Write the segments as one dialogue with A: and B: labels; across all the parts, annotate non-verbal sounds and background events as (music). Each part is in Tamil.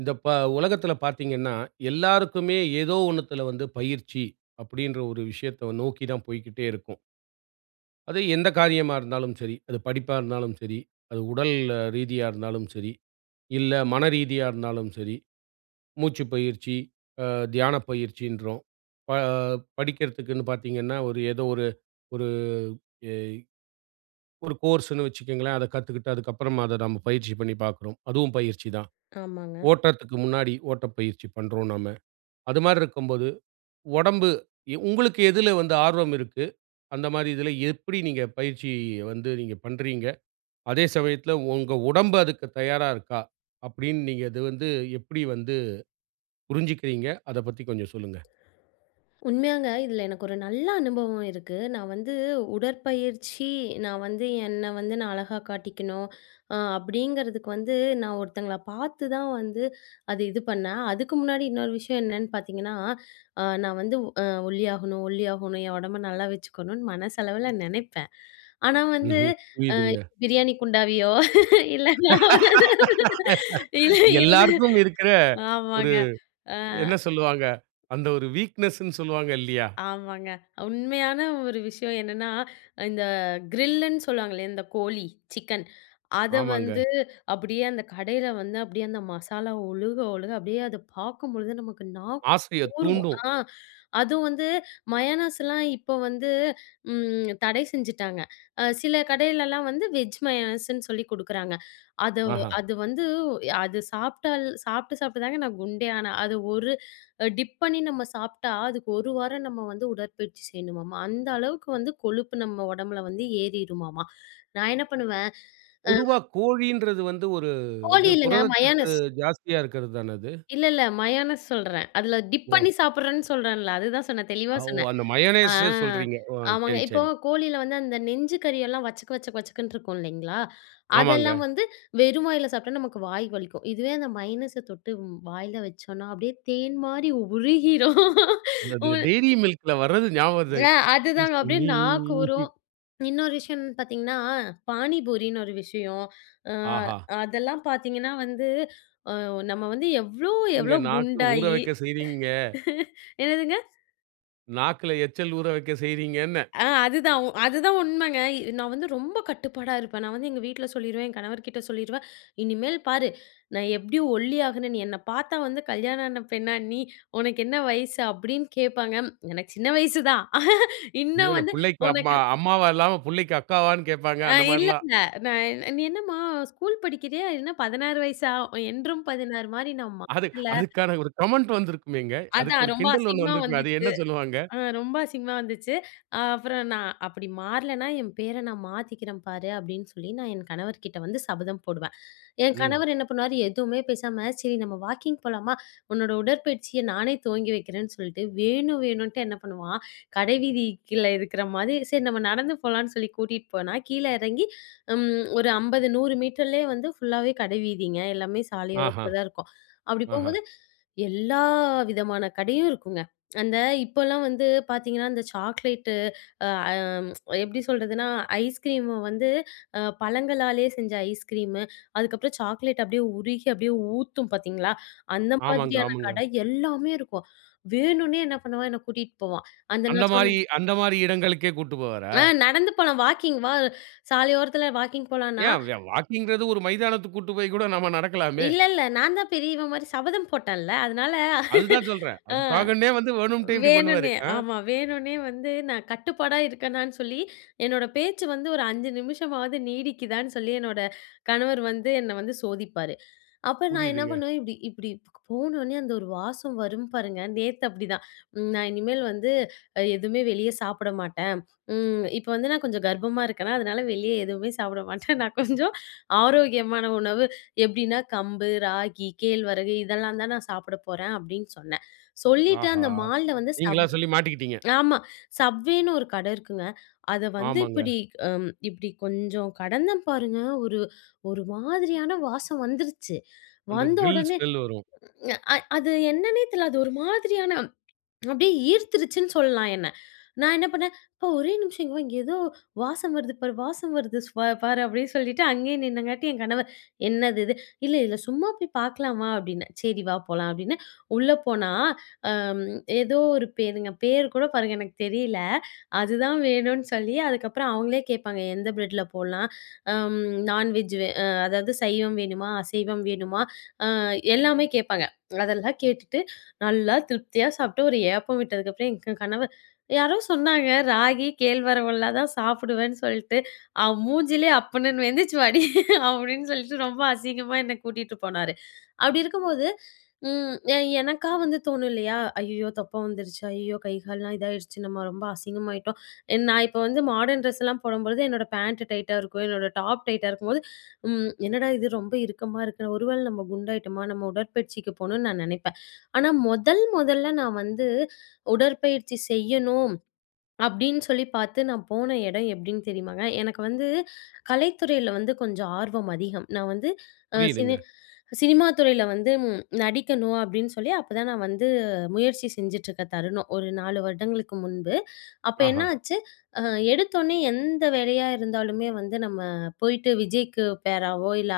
A: இந்த உலகத்துல பார்த்தீங்கன்னா, எல்லாருக்குமே ஏதோ ஒண்ணுத்துல வந்து பயிற்சி அப்படின்ற ஒரு விஷயத்த நோக்கி தான் போய்க்கிட்டே இருக்கும். அது எந்த காரியமா இருந்தாலும் சரி, அது படிப்பா இருந்தாலும் சரி, அது உடல் ரீதியா இருந்தாலும் சரி, இல்ல மன ரீதியா இருந்தாலும் சரி, மூச்சு பயிற்சி, அ தியான பயிற்சின்றோம். ப படிக்கிறதுக்குன்னு பார்த்தீங்கன்னா, ஒரு ஏதோ ஒரு ஒரு எ ஒரு கோர்ஸ்ன்னு வச்சுக்கங்களேன். அத கத்துக்கிட்டு அதுக்கப்புறமா அத நம்ம பயிற்சி பண்ணி பார்க்குறோம். அதுவும் பயிற்சி தான்.
B: ஆமாங்க.
A: ஓட்டத்துக்கு முன்னாடி ஓட்டப்பயிற்சி பண்றோம் நாம. அது மாரி இருக்கும்போது, உடம்பு உங்களுக்கு எதுல வந்து ஆர்வம் இருக்கு? அந்த மாரி இதுல எப்படி நீங்க பயிற்சி வந்து நீங்க பண்றீங்க? அதே சமயத்துல உங்க உடம்பு அதுக்கு தயாரா இருக்கா? அப்படின்னு நீங்க இது வந்து எப்படி வந்து புரிஞ்சுக்கிறீங்க? அத பத்தி கொஞ்சம் சொல்லுங்க.
B: உண்மையாங்க இதுல எனக்கு ஒரு நல்ல அனுபவம் இருக்கு. நான் வந்து உடற்பயிற்சி நான் வந்து என்ன வந்து நான் அழகா காட்டிக்கணும், அப்படிங்கிறதுக்கு வந்து நான் ஒருத்தங்கள பார்த்து தான் வந்து அது இது பண்ணேன். அதுக்கு முன்னாடி இன்னொரு விஷயம் என்னன்னு பார்த்தீங்கன்னா, நான் வந்து ஒல்லியாகணும், ஒல்லியாகணும், என் உடம்ப நல்லா வச்சுக்கணும்னு மனசளவுல நெனைப்பேன். ஆனா வந்து
A: ம்ஹ்ம். புரியுதுங்க.
B: பிரியாணி குண்டாவியோ (laughs) இல்ல நான் இல்ல, இல்ல.
A: எல்லாருக்கும் இருக்கிற ஒரு
B: ஆமாங்க. அ
A: என்ன சொல்லுவாங்க? அந்த ஒரு வீக்னஸ்ன்னு சொல்லுவாங்க இல்லையா?
B: ஆமாங்க. உண்மையான ஒரு விஷயம் என்னன்னா, இந்த கிரில்லுன்னு சொல்லுவாங்களே, இந்த கோழி, சிக்கன். அத
A: ஆமாங்க.
B: வந்து அப்படியே அந்த கடையில வந்து அப்படியே அந்த மசாலா ஒழுக, ஒழுக அப்படியே அத பார்க்கும்பொழுது நமக்கு நா
A: ஆசைய
B: ஊறும்.
A: தூண்டும்.
B: ஆ அதுவும் வந்து மயோனைஸ்லாம் இப்போ வந்து தடை செஞ்சுட்டாங்க. சில கடையிலலாம் வந்து வெஜ் மயோனைஸ்ன்னு சொல்லி குடுக்குறாங்க. அது
A: ஆஹா.
B: அது வந்து அது சாப்பிட்டால் சாப்பிட்டு சாப்பிட்டு தாங்க நான் குண்டே ஆனேன். அது ஒரு டிப் பண்ணி நம்ம சாப்பிட்டா, அதுக்கு 1 வாரம் நம்ம வந்து உடற்பயிற்சி செய்யணுமாமா. அந்த அளவுக்கு வந்து கொழுப்பு நம்ம உடம்புல வந்து ஏறிருமாமா. நான் என்ன பண்ணுவேன், அ
A: பொதுவா கோழின்றது வந்து ஒரு
B: போலி
A: இது
B: இல்லங்க
A: புரதச்சத்து
B: மயோனைஸ்.
A: ஜாஸ்தியா இருக்கிறது தான அது?
B: இல்ல, இல்ல மயோனைஸ் சொல்றேன். அதில டிப்
A: ஓ!
B: பண்ணி சாப்பிடுறேன்னு சொல்றேன்ல. அதுதான் சொன்னேன். தெளிவா
A: ஓ!
B: சொன்னேன்.
A: அந்த
B: ஆ
A: மயோனைஸ் சொல்றீங்க. ஓ!
B: ஆமாங்க.
A: சரி,
B: இப்போ
A: சரி.
B: கோழில வந்து அந்த நெஞ்சு கறியெல்லாம் வச்சக்கு வச்சக்கு வச்சக்குன்னு இருக்கும் இல்லைங்களா?
A: ஆமாங்க.
B: அதெல்லாம் வந்து வெறும் வாயில சாப்பிட்டா நமக்கு வாய் வலிக்கும். இதுவே அந்த மைனஸ தொட்டு வாயில வச்சோம்னா, அப்படியே தேன் மாரி உருகிரும்.
A: அந்த
B: உ
A: டெய்ரி மில்க்ல வர்றது ஞாபகம் வருது.
B: அ அதுதாங்க
A: கிஸ்
B: அப்படியே
A: மீ.
B: நாக்கு ஊரும். இன்னொரு விஷயம் என்னன்னு பார்த்தீங்கன்னா, பானிபூரின்னு ஒரு விஷயம். அ
A: ஆஹா!
B: அதெல்லாம் பார்த்தீங்கன்னா வந்து, அ நம்ம வந்து எவ்ளோ
A: நீங்க
B: எவ்ளோ
A: நாக்கு ஊற
B: குண்டாயி
A: வைக்க செய்றீங்க.
B: (laughs) என்னதுங்க?
A: நாக்குல எச்சல் ஊற வைக்க செய்றீங்கன்னேன்.
B: அதுதான். அதுதான் உண்மைங்க. நான் வந்து ரொம்ப கட்டுப்பாடா இருப்பேன். நான் வந்து எங்க வீட்ல சொல்லிருவேன். என் கணவர்கிட்ட சொல்லிருவேன். "இனிமேல் பாரு, நான் எப்படி ஒல்லியாகுறேன், நீ என்ன பார்த்தா வந்து கல்யாணம் ஆன பெண்ணா நீ? உனக்கு என்ன வயசு?" அப்படின்னு கேட்பாங்க. எனக்கு சின்ன வயசு தான். (laughs)
A: இல்ல,
B: இன்னும்
A: இல்ல
B: வந்து
A: புள்ளைக்கு
B: உனக்கு
A: அம்மா அம்மாவா இல்லாம புள்ளைக்கு அக்காவான்னு கேட்பாங்க. அந்த மாரிலாம்.
B: இல்லல்ல. நான் என்ன- "நீ என்னம்மா ஸ்கூல் படிக்கிறியா? என்ன 16 வயசா? என்றும் 16 மாரி நான்
A: அது
B: மாறல."
A: அதுக்கான ஒரு கமெண்ட் வந்திருக்குமேங்க. அதுக்கு
B: அதான்
A: ஒரு
B: ரொம்ப
A: கிண்டல் ஒண்ணு
B: அசிங்கமா
A: வந்திருக்குமே. அது
B: வந்துச்சு.
A: என்ன சொல்லுவாங்க?
B: ரொம்ப அசிங்கமா வந்துச்சு. அப்புறம் நான் "அப்படி மாறலன்னா, என் பேர நான் மாத்திக்கிறேன் பாரு" அப்படின்னு சொல்லி நான் என் கணவர்கிட்ட வந்து சபதம் போடுவேன். என்
A: ம்.
B: கணவர் என்ன பண்ணுவாரு, எதுவுமே பேசாம, "சரி நம்ம வாக்கிங் போலாமா? உன்னோட உடற்பயிற்சிய நானே துவங்கி வைக்கிறேன்னு" சொல்லிட்டு வேணும் வேணுன்ட்டு என்ன பண்ணுவான், கடைவீதிக்குள்ள இருக்கிற மாதிரி, சரி நம்ம நடந்து போலான்னு சொல்லி கூட்டிட்டு போனா, கீழ இறங்கி ம் ஒரு 50, 100 மீட்டர்லயே வந்து ஃபுல்லாவே கடைவீதிங்க. எல்லாமே
A: ஆஹா!
B: சாலையோரத்துல தான் இருக்கும். அப்படி
A: ஆஹா!
B: போம்போது எல்லா விதமான கடையும் இருக்குங்க. அந்த இப்போலாம் வந்து பார்த்தீங்கன்னா, அந்த சாக்லேட்டு அ அம் எப்படி சொல்றதுன்னா, ஐஸ்கிரீம் வந்து பழங்களாலே செஞ்ச ஐஸ்கிரீமு, அதுக்கப்புறம் சாக்லேட் அப்படியே உருகி அப்படியே ஊத்தும் பார்த்தீங்களா? அந்த
A: ஆமாங்க,
B: மாதிரியான
A: ஆமாங்க.
B: கடை எல்லாமே இருக்கும். வேணும்னே என்ன பண்ணுவான், என்ன கூட்டிட்டு போவான். அந்த
A: அந்த
B: நான்
A: மாரி
B: சொன்னேன்,
A: அந்த மாரி இடங்களுக்கே கூட்டு போவாரா?
B: நடந்து போலாம் வாக்கிங் வா சாலையோரத்தில வாக்கிங் போலான்னா"
A: ஏன் வாக்கிங்ன்றது ஒரு மைதானத்துக்கு கூட்டு போய் கூட நம்ம நடக்கலாமே!
B: இல்ல, இல்ல நான் தான் பெரியவன் மாரி சபதம் போட்டேன்ல, அதனால
A: அதுதான்
B: (laughs)
A: சொல்றேன்.
B: ஆ
A: அதுக்காகன்னே வந்து வேணும்ட்டே இப்படி பண்ணுவாரு.
B: வேணும்னே.
A: ஆ,
B: ஆமா. வேணும்னே வந்து நான் கட்டுப்பாடா இருக்கேனான்னு சொல்லி, என்னோட பேச்சு வந்து ஒரு 5 நிமிஷமாவது நீடிக்குதான்னு சொல்லி என்னோட கணவர் வந்து என்ன வந்து சோதிப்பாரு. அப்ப நான் என்ன
A: புரியுதுங்க.
B: பண்ணுவேன், இப்டி இப்டி போனோனே அந்த ஒரு வாசம் வரும் பாருங்க. நேத்து அப்டிதான். நான் இனிமேல் வந்து எதுவுமே வெளிய சாப்பிட மாட்டேன். இப்ப வந்து நான் கொஞ்சம் கர்ப்பமா இருக்கேனா, அதனால வெளிய எதுவுமே சாப்பிட மாட்டேன். நான் கொஞ்சம் ஆரோக்கியமான உணவு எப்டின்னா, கம்பு, ராகி, கேழ்வரகு இதெல்லாம் தான் நான் சாப்பிட போறேன் அப்டின்னு சொன்னேன். சொல்லிட்டு
A: ஆஹா!
B: அந்த மால்ல வந்து
A: நீங்களா
B: சப்
A: சொல்லி மாட்டிக்கிட்டீங்க.
B: ஆமா. சப்வேன்னு ஒரு கடை இருக்குங்க. அத வந்து
A: ஆமாங்க.
B: இப்டி இப்டி கொஞ்சம் கடந்தேன் பாருங்க. ஒரு ஒரு மாதிரியான வாசம் வந்துருச்சு.
A: அந்த
B: வந்த
A: கிரில்
B: உடனே
A: ஸ்மெல் வரும்.
B: அ அ- அது என்னன்னே தெரியல. அது ஒரு மாதிரியான அப்படியே ஈர்த்துருச்சுன்னு சொல்லலாம் என்ன. நான் என்ன பண்ணேன், "அப்பா ஒரே நிமிஷம் இங்க வா, இங்க ஏதோ வாசம் வருது பாரு, வாசம் வருது ஸ் பா பாரு" அப்படின்னு சொல்லிட்டு அங்கேயே நின்னங்காட்டி என் கணவர், "என்னது இது?" "இல்ல இல்ல சும்மா போய் பார்க்கலாமா" அப்படின்னேன். "சரி வா போலாம்" அப்படின்னு உள்ள போனா, அம் ஏதோ ஒரு பேருங்க, பேர் கூட பாருங்க எனக்கு தெரியல. அதுதான் வேணும்னு சொல்லி அதுக்கப்புறம் அவங்களே கேட்பாங்க, "எந்த பிரெட்ல போடலாம்? அம் நான்வெஜ் வே அ அதாவது சைவம் வேணுமா? அசைவம் வேணுமா? எல்லாமே கேட்பாங்க. அதெல்லாம் கேட்டுட்டு நல்லா திருப்தியா சாப்பிட்டு ஒரு ஏப்பம் விட்டதுக்கப்புறம் எங்க கணவர், யாரோ சொன்னாங்க ராகி, கேழ்வரகுலாம் தான் சாப்பிடுவேன்னு சொல்லிட்டு, அவன் மூஞ்சிலே அப்புட்ன்னு "எந்திரிச்சு வாடி" (laughs) அப்படின்னு சொல்லிட்டு ரொம்ப அசிங்கமா என்ன கூட்டிட்டு போனாரு. அப்படி இருக்கும்போது, ம் எ எனக்கா வந்து தோணும் இல்லையா? "ஐயய்யோ! தப்பா வந்துருச்சு. ஐயய்யோ! கை கால்லாம் இதாயிடுச்சு. நம்ம ரொம்ப அசிங்கமாயிட்டோம்." நான் இப்போ வந்து மாடர்ன் ட்ரெஸ்லாம் போடும்பொழுது என்னோட பேண்ட் டைட்டா இருக்கும். என்னோட டாப் டைட்டா இருக்கும்போது என்னடா இது ரொம்ப இறுக்கமா இருக்கு. ஒருவேளை நம்ம குண்டாயிட்டோமா? நம்ம உடற்பயிற்சிக்கு போணும்னு நான் நினைப்பேன். ஆனா முதல் முதல்ல நான் வந்து உடற்பயிற்சி செய்யணும். அப்படின்னு சொல்லி பார்த்து நான் போன இடம் எப்படின்னு தெரியுமாங்க? எனக்கு வந்து கலைத்துறையில வந்து கொஞ்சம் ஆர்வம் அதிகம். நான் வந்து அ
A: புரியுதுங்க.
B: சினி சினிமா துறையில வந்து நடிக்கணும் அப்படின்னு சொல்லி அப்பதான் நான் வந்து முயற்சி செஞ்சுட்டுருக்க தருணம். ஒரு 4 வருடங்களுக்கு முன்பு. அப்ப
A: ஆஹா!
B: என்ன ஆச்சு, அ எடுத்தோனே எந்த வேலையா இருந்தாலுமே வந்து நம்ம போயிட்டு விஜய்க்கு பேராவோ, இல்ல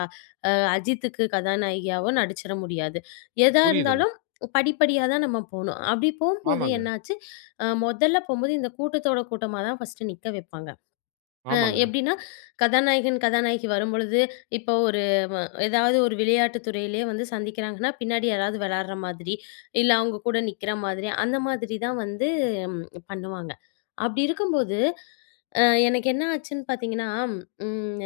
B: அஜித்துக்கு கதாநாயகியாவோ நடிச்சிட முடியாது. எதா
A: புரியுதுங்க.
B: இருந்தாலும் படிப்படியா தான் நம்ம போணும். அப்படி போம்போது
A: ஆமாங்க,
B: என்னாச்சு, மொதல்ல போம்போது இந்த கூட்டத்தோட கூட்டமா தான் ஃபர்ஸ்ட்டு நிக்க வைப்பாங்க. அ
A: ஆமாங்க.
B: எப்படின்னா, கதாநாயகன், கதாநாயகி வரும்பொழுது, இப்போ ஒரு வ ஏதாவது ஒரு விளையாட்டு துறையிலேயே வந்து சந்திக்கிறாங்கன்னா, பின்னாடி யாராவது விளையாடுற மாதிரி, இல்ல அவங்க கூட நிக்கிற மாதிரி, அந்த மாதிரி தான் வந்து ம் பண்ணுவாங்க. அப்படி இருக்கும்போது, எனக்கு என்ன ஆச்சுன்னு பார்த்தீங்கன்னா, ம்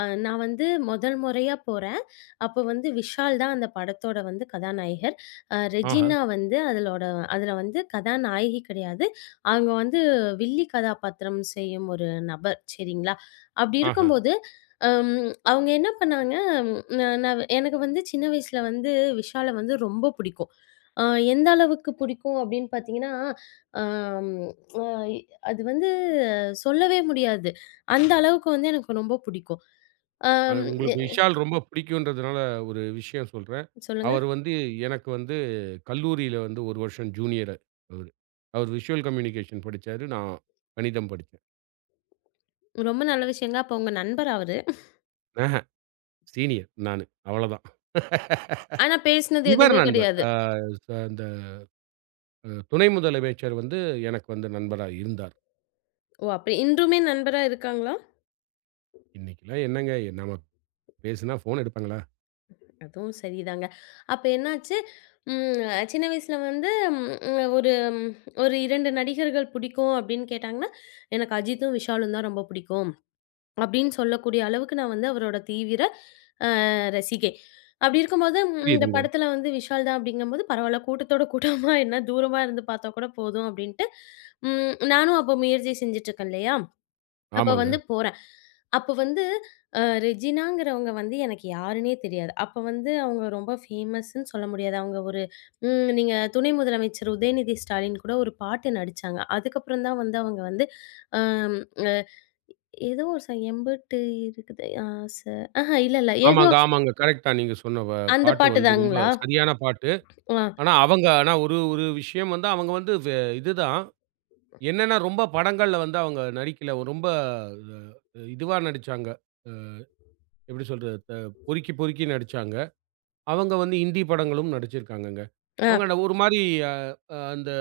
B: அ நான் வந்து முதல் முறையா போறேன். அப்போ வந்து விஷால் தான் அந்த படத்தோட வந்து கதாநாயகர்.
A: ஆஹா!
B: ரெஜினா வந்து அதலோட அதுல வந்து கதாநாயகி கிடையாது. அவங்க வந்து வில்லி கதாபாத்திரம் செய்யும் ஒரு நபர் சரிங்களா? அப்படி
A: ஆஹா!
B: இருக்கும்போது, அம் அவங்க என்ன பண்ணாங்க, ந நான் நான் எனக்கு வந்து சின்ன வயசுல வந்து விஷால வந்து ரொம்ப பிடிக்கும். அ எந்த அளவுக்கு பிடிக்கும் அப்படின்னு பார்த்தீங்கன்னா, அம் அ அது வந்து சொல்லவே முடியாது. அந்த அளவுக்கு வந்து எனக்கு ரொம்ப பிடிக்கும். அம் எ
A: உங்களுக்கு விஷால் ரொம்ப பிடிக்குன்றதுனால ஒரு விஷயம் சொல்றேன்.
B: சொல்லுங்க.
A: அவர் வந்து எனக்கு வந்து கல்லூரியில வந்து 1 வருஷம் ஜூனியரு அவரு. அவர் விஷுவல் கம்யூனிகேஷன் படிச்சாரு. நான் கணிதம் படிச்சேன்.
B: ரொம்ப நல்ல விஷயங்க. அப்ப உங்க நண்பரா அவரு?
A: ஆஹ சீனியர் நானு. அவ்வளதான்.
B: ஆனா பேசினது
A: இவர்
B: எதுவுமே
A: நண்பர்.
B: கிடையாது.
A: அ ச அந்த துணை முதலமைச்சர் வந்து எனக்கு வந்து நண்பரா இருந்தார்.
B: ஓ! அப்படி இன்றுமே நண்பரா இருக்காங்களா?
A: இன்னைக்கெல்லாம் என்னங்க நம்ம பேசினா ஃபோன் எடுப்பாங்களா?
B: அதுவும் சரிதாங்க. அப்ப என்னாச்சு, சின்ன வயசுல வந்து ம் ஒரு ஒரு 2 நடிகர்கள் பிடிக்கும் அப்படின்னு கேட்டாங்கன்னா, எனக்கு அஜித்தும், விஷாலும் தான் ரொம்ப பிடிக்கும். அப்படின்னு சொல்லக்கூடிய அளவுக்கு நான் வந்து அவரோட தீவிர ரசிகை. அப்படி இருக்கும்போது இந்த
A: புரியுதுங்க.
B: படத்துல வந்து விஷால் தான் அப்படிங்கும்போது, பரவால்ல கூட்டத்தோட கூட்டமா என்ன தூரமா இருந்து பார்த்தா கூட போதும் அப்படின்ட்டு, நானும் அப்போ முயற்சி செஞ்சுட்டு இருக்கேன் இல்லையா? அப்ப
A: ஆமாங்க.
B: வந்து போறேன். அப்ப வந்து ரெஜினாங்கிறவங்க வந்து எனக்கு யாருன்னே தெரியாது. அப்ப வந்து அவங்க ரொம்ப ஃபேமஸ்ன்னு சொல்ல முடியாது. அவங்க ஒரு நீங்க துணை முதலமைச்சர் உதயநிதி ஸ்டாலின் கூட ஒரு பாட்டு நடிச்சாங்க. அதுக்கப்புறம் தான் வந்து அவங்க வந்து அம் அ ஏதோ ஒரு "எம்புட்டு இருக்குது ஆச" ஆஹா இல்ல, இல்ல. ஏதோ
A: ஆமாங்க, ஆமாங்க. கரெக்ட்டா நீங்க சொன்ன
B: அந்த
A: பாட்டு
B: பாட்டு
A: வந்து ரொம்ப
B: தாங்களா?
A: சரியான பாட்டு.
B: ஆ,
A: ஆனா ஒரு ஒரு விஷயம் வந்து அவங்க வந்து இதுதான். என்னன்னா ரொம்ப படங்கள்ல வந்து அவங்க நடிக்கல. ரொம்ப இதுவா நடிச்சாங்க. எப்படி சொல்றது? பொறுக்கி பொறுக்கி நடிச்சாங்க. அவங்க வந்து ஹிந்தி படங்களும் நடிச்சிருக்காங்கங்க.
B: ஆ.
A: அவங்க அந்த ஒரு மாரி அ அந்த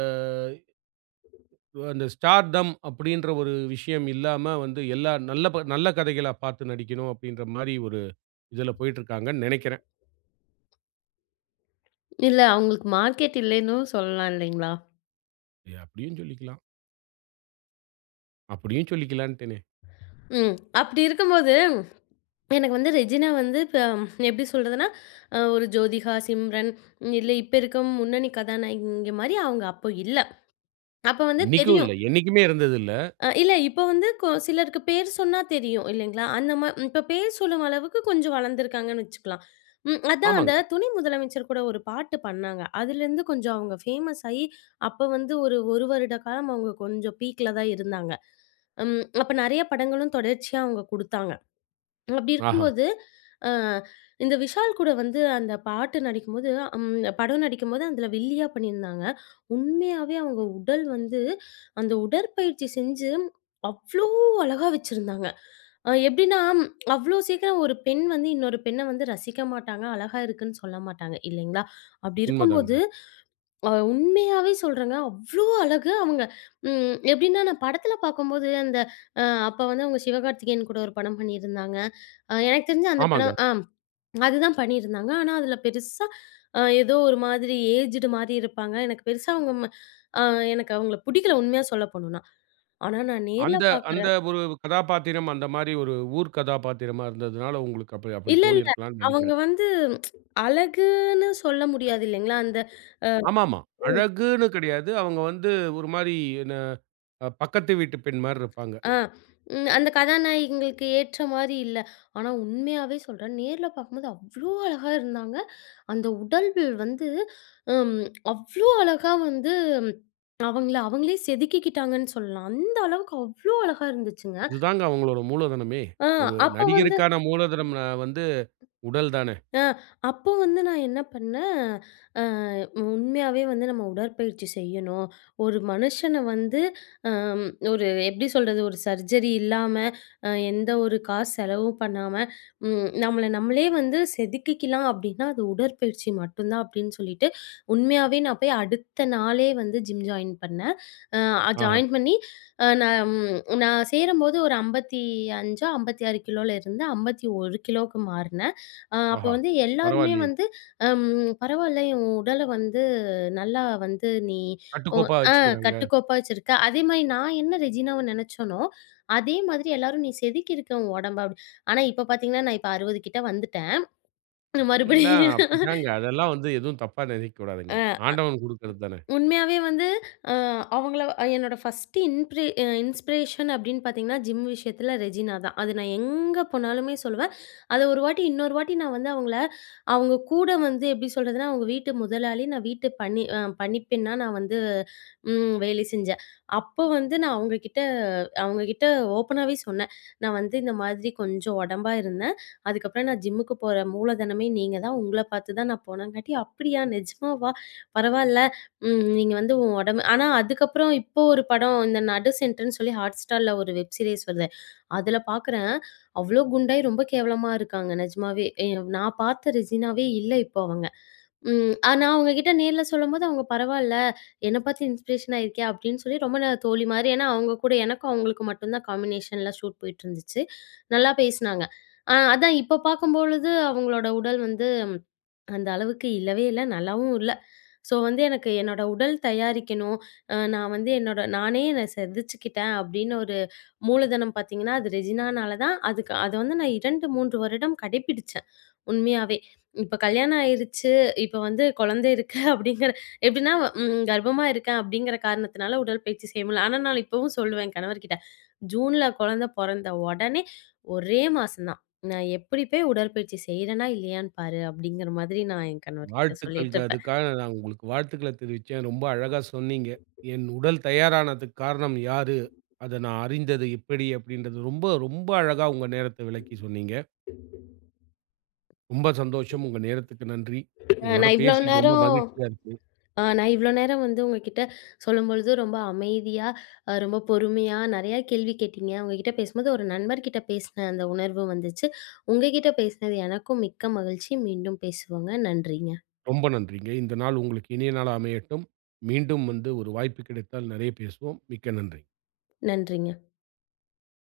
A: அந்த ஸ்டார்டம் அப்படின்ற ஒரு விஷயம் இல்லாம வந்து எல்லா நல்ல நல்ல கதைகளா பார்த்து நடிக்கணும் அப்படின்ற மாரி ஒரு இதுல போயிட்டுருக்காங்கன்னு நெனைக்கிறேன்.
B: இல்ல அவங்களுக்கு மார்க்கெட் இல்லன்னும் சொல்லலாம் இல்லைங்களா?
A: அப்படியும் சொல்லிக்கலாம். அப்படியும் சொல்லிக்கலான்ட்டேனே.
B: ம். அப்படி இருக்கும்போது எனக்கு வந்து ரெஜினா வந்து இப்ப எப்படி சொல்றதுன்னா, ஒரு ஜோதிகா, சிம்ரன் இல்ல இப்ப இருக்க முன்னணி கதாநாயகிங்க மாரி அவங்க அப்போ இல்ல. அப்ப வந்து
A: இன்னைக்கும்
B: தெரியும்.
A: இல்ல. என்னைக்குமே இருந்தது இல்ல.
B: இல்ல இப்ப வந்து சிலருக்கு பேர் சொன்னா தெரியும் இல்லைங்களா? அந்த மா இப்ப பேர் சொல்லும் அளவுக்கு கொஞ்சம் வளர்ந்துருக்காங்கன்னு வச்சுக்கலாம். அதான் அந்த
A: ஆமாங்க.
B: துணை முதலமைச்சர் கூட ஒரு பாட்டு பண்ணாங்க. அதுலேருந்து கொஞ்சம் அவங்க ஃபேமஸ் ஆயி, அப்ப வந்து ஒரு 1 வருட காலம் அவங்க கொஞ்சம் பீக்ல தான் இருந்தாங்க. அப்ப நெறைய படங்களும் தொடர்ச்சியா அவங்க குடுத்தாங்க. அப்படி
A: ஆஹா.
B: இருக்கும்போது, அ இந்த விஷால் கூட வந்து அந்த பாட்டு நடிக்கும்போது படம் நடிக்கும்போது அதில வில்லியா பண்ணியிருந்தாங்க. உண்மையாவே அவங்க உடல் வந்து அந்த உடற்பயிற்சி செஞ்சு அவ்ளோ அழகா வச்சிருந்தாங்க. எப்படின்னா, அவ்ளோ சீக்கிரம் ஒரு பெண் வந்து இன்னொரு பெண்ண வந்து ரசிக்க மாட்டாங்க, அழகா இருக்குன்னு சொல்ல மாட்டாங்க இல்லைங்களா? அப்படி இருக்கும்போது
A: உண்மதாங்க.
B: உண்மையாவே சொல்றேங்க, அவ்ளோ அழகு அவங்க எப்படின்னா நான் படத்தில பார்க்கும்போது அந்த அ அப்ப வந்து அவங்க சிவகார்த்திகேயன் கூட ஒரு படம் பண்ணியிருந்தாங்க. எனக்கு தெரிஞ்சு அந்த
A: ஆமாங்க.
B: படம் அதுதான் பண்ணியிருந்தாங்க. ஆனா, அதுல பெருசா ஏதோ ஒரு மாதிரி ஏஜ்டு மாரி இருப்பாங்க. எனக்கு பெருசா அவங்க ம அ எனக்கு அவங்கள பிடிக்கல உண்மையா சொல்ல போணும்னா. ஆனா, நான் நேர்ல
A: அந்த அந்த
B: பார்க்குறேன்
A: ஒரு கதாபாத்திரம் அந்த மாரி ஒரு ஊர் கதாபாத்திரமா இருந்ததுனால உங்களுக்கு அப்படி அப்படி
B: இல்ல, இல்ல.
A: தோணியிருக்கலாம்ன்னு
B: அவங்க
A: நெனைக்கிறேன்.
B: வந்து அழகுன்னு சொல்ல முடியாது இல்லைங்களா? அந்த
A: ஆமாமா. அழகுன்னு கிடையாது. அவங்க வந்து ஒரு மாரி என்ன பக்கத்து வீட்டு பெண் மாரி இருப்பாங்க.
B: ஆ ம் அந்த கதாநாயகிங்களுக்கு ஏற்ற மாரி இல்ல. ஆனா, உண்மையாவே சொல்றேன். நேர்ல பார்க்கும்போது அவ்ளோ அழகா இருந்தாங்க. அந்த உடல் வந்து அம், அவ்ளோ அழகா வந்து அவங்கள அவங்களே செதுக்கிக்கிட்டாங்கன்னு சொல்லலாம். அந்த அளவுக்கு அவ்ளோ அழகா இருந்துச்சுங்க.
A: இதுதாங்க அவங்களோட மூலதனமே.
B: அ
A: ஒரு
B: அப்ப வந்து
A: நடிகருக்கான மூலதனம் வந்து உடல் தானே.
B: அ அப்போ வந்து நான் என்ன பண்ணேன், அ உண்மையாவே வந்து நம்ம உடற்பயிற்சி செய்யணும். ஒரு மனுஷன வந்து அம் ஒரு எப்படி சொல்றது, ஒரு சர்ஜரி இல்லாம, எந்த ஒரு காசு செலவும் பண்ணாம, நம்மள நம்மளே வந்து செதுக்கிக்கலாம் அப்படின்னா, அது உடற்பயிற்சி மட்டும்தான் அப்படின்னு சொல்லிட்டு, உண்மையாவே நான் போய் அடுத்த நாளே வந்து ஜிம் ஜாயின் பண்ணேன்.
A: ஆஹா,
B: ஜாயின் பண்ணி நான் நான் சேரும்போது ஒரு 55 56 கிலோல இருந்து 51 கிலோவுக்கு மாறுனேன். அப்ப
A: ஆஹா!
B: வந்து எல்லாருமே
A: பரவாயில்லையே!
B: வந்து, அம் "பரவால்ல உன் உடல வந்து நல்லா வந்து நீ ஒ
A: கட்டுக்கோப்பா
B: ஆ
A: வச்சுக்கிறாங்க.
B: கட்டுக்கோப்பா வச்சிருக்க." அதேமாரி நான் என்ன ரெஜினாவ நெனச்சேனோ, அதே மாதிரி எல்லாரும் "நீ செதுக்கியிருக்க உன் உடம்ப" அப்டி. ஆனா இப்ப பாத்தீங்கன்னா, நான் இப்ப 60 கிட்ட வந்துட்டேன்.
A: இல்ல
B: மறுபடியும்
A: அப்படிதாங்க. அதெல்லாம் வந்து எதுவும் தப்பா நினைக்க கூடாதுங்க. ஆண்டவன் குடுக்கறது தானே.
B: உண்மையாவே வந்து அ அவங்கள என்னோட ஃபர்ஸ்ட் இன்ப்ரே அ இன்ஸ்பிரேஷன் அப்படின்னு பார்த்தீங்கன்னா, ஜிம் விஷயத்தில ரெஜினா தான். அது நான் எங்க போனாலுமே சொல்லுவேன். அத ஒரு வாட்டி இன்னொரு வாட்டி நான் வந்து அவங்கள அவங்க கூட வந்து எப்படி சொல்றதுன்னா, அவங்க வீட்டு முதலாளி, நான் வீட்டு பணி பணிப்பெண்ணா நான் வந்து வேலை செஞ்சேன். அப்போ வந்து நான் அவங்க கிட்ட அவங்க கிட்ட ஓப்பனாவே சொன்னேன். "நான் வந்து இந்த மாதிரி கொஞ்சம் உடம்பா இருந்தேன். அதுக்கப்புறம் நான் ஜிம்முக்கு போற மூலதனமே நீங்க தான். உங்கள பார்த்து தான் நான் போனங்காட்டி" "அப்படியா? நிஜமாவா? பரவால்ல. ம். நீங்க வந்து உன் உடம்பு ஆனா அதுக்கப்புறம் இப்போ ஒரு படம் இந்த நடு சென்டர்ன்னு சொல்லி Hotstarல ஒரு வெப் சீரிஸ் வருது. அதுல பார்க்குறேன். அவ்ளோ குண்டாயி ரொம்ப கேவலமா இருக்காங்க நிஜமாவே. நான் பார்த்த ரெஜினாவே இல்ல இப்போ அவங்க. ம். ஆனா அவங்க கிட்ட நேர்ல சொல்லும்போது அவங்க பரவால்ல. என்ன பார்த்து இன்ஸ்பிரேஷன் ஆயிருக்கியா அப்படின்னு சொல்லி ரொம்ப தோழி மாரி ஏன்னா அவங்க கூட எனக்கும் அவங்களுக்கும் மட்டும் தான் காம்பினேஷன்ல ஷூட் போயிட்டு இருந்துச்சு. நல்லா பேசினாங்க. அதான் இப்போ பார்க்கும்பொழுது அவங்களோட உடல் வந்து அந்த அளவுக்கு இல்லவே இல்ல. நல்லாவும் இல்ல. ஸோ வந்து எனக்கு என்னோட உடல் தயாரிக்கணும். நான் வந்து என்னோட நானே என்ன செதுச்சுக்கிட்டேன் அப்படின்னு ஒரு மூலதனம் பார்த்தீங்கன்னா, அது ரெஜினானால தான். அதுக்கு அத வந்து நான் 2, 3 வருடம் கடைப்பிடிச்சேன். உண்மையாவே. இப்ப கல்யாணம் ஆயிருச்சு. இப்ப வந்து குழந்தை இருக்கு (laughs) அப்படிங்கிற எப்படின்னா கர்ப்பமா இருக்கேன் அப்படிங்கிற காரணத்தினால உடற்பயிற்சி செய்ய முடியல. ஆனா நான் இப்பவும் சொல்லுவேன் என் கணவர்கிட்ட, "ஜூன்ல குழந்தை பொறந்த உடனே ஒரே மாசம் தான்." நான் எப்படி போய் உடற்பயிற்சி செய்றேனா இல்லையான்னு பாரு, அப்படிங்கிற மாதிரி நான் என் கணவர்கிட்ட
A: வாழ்த்துக்கள்ங்க.
B: சொல்லிட்டுருப்பேன்.
A: அதுக்காக நான் உங்களுக்கு வாழ்த்துக்கள தெரிவிச்சேன். ரொம்ப அழகா சொன்னீங்க. என் உடல் தயாரானதுக்கு காரணம் யாரு? அத நான் அறிந்தது எப்படி? அப்படின்றது ரொம்ப, ரொம்ப அழகா உங்க நேரத்த விலக்கி சொன்னீங்க. ரொம்ப சந்தோஷம். உங்க நேரத்துக்கு நன்றி.
B: அ
A: உங்களோட
B: நான் இவ்ளோ
A: பேசியது ரொம்ப
B: நேரம்
A: மகிழ்ச்சியா இருக்கு.
B: அ நான் இவ்ளோ நேரம் வந்து உங்ககிட்ட சொல்லும்பொழுது ரொம்ப அமைதியா, ரொம்ப பொறுமையா நெறையா கேள்வி கேட்டீங்க. உங்ககிட்ட பேசும்போது ஒரு நண்பர்கிட்ட பேசின அந்த உணர்வு வந்துச்சு. உங்ககிட்ட பேசினது எனக்கும் மிக்க மகிழ்ச்சி. மீண்டும் பேசுவோங்க. நன்றிங்க.
A: ரொம்ப நன்றிங்க. இந்த நாள் உங்களுக்கு இனிய நாளா அமையட்டும். மீண்டும் வந்து ஒரு வாய்ப்பு கிடைத்தால் நெறைய பேசுவோம். மிக்க நன்றி.
B: நன்றிங்க.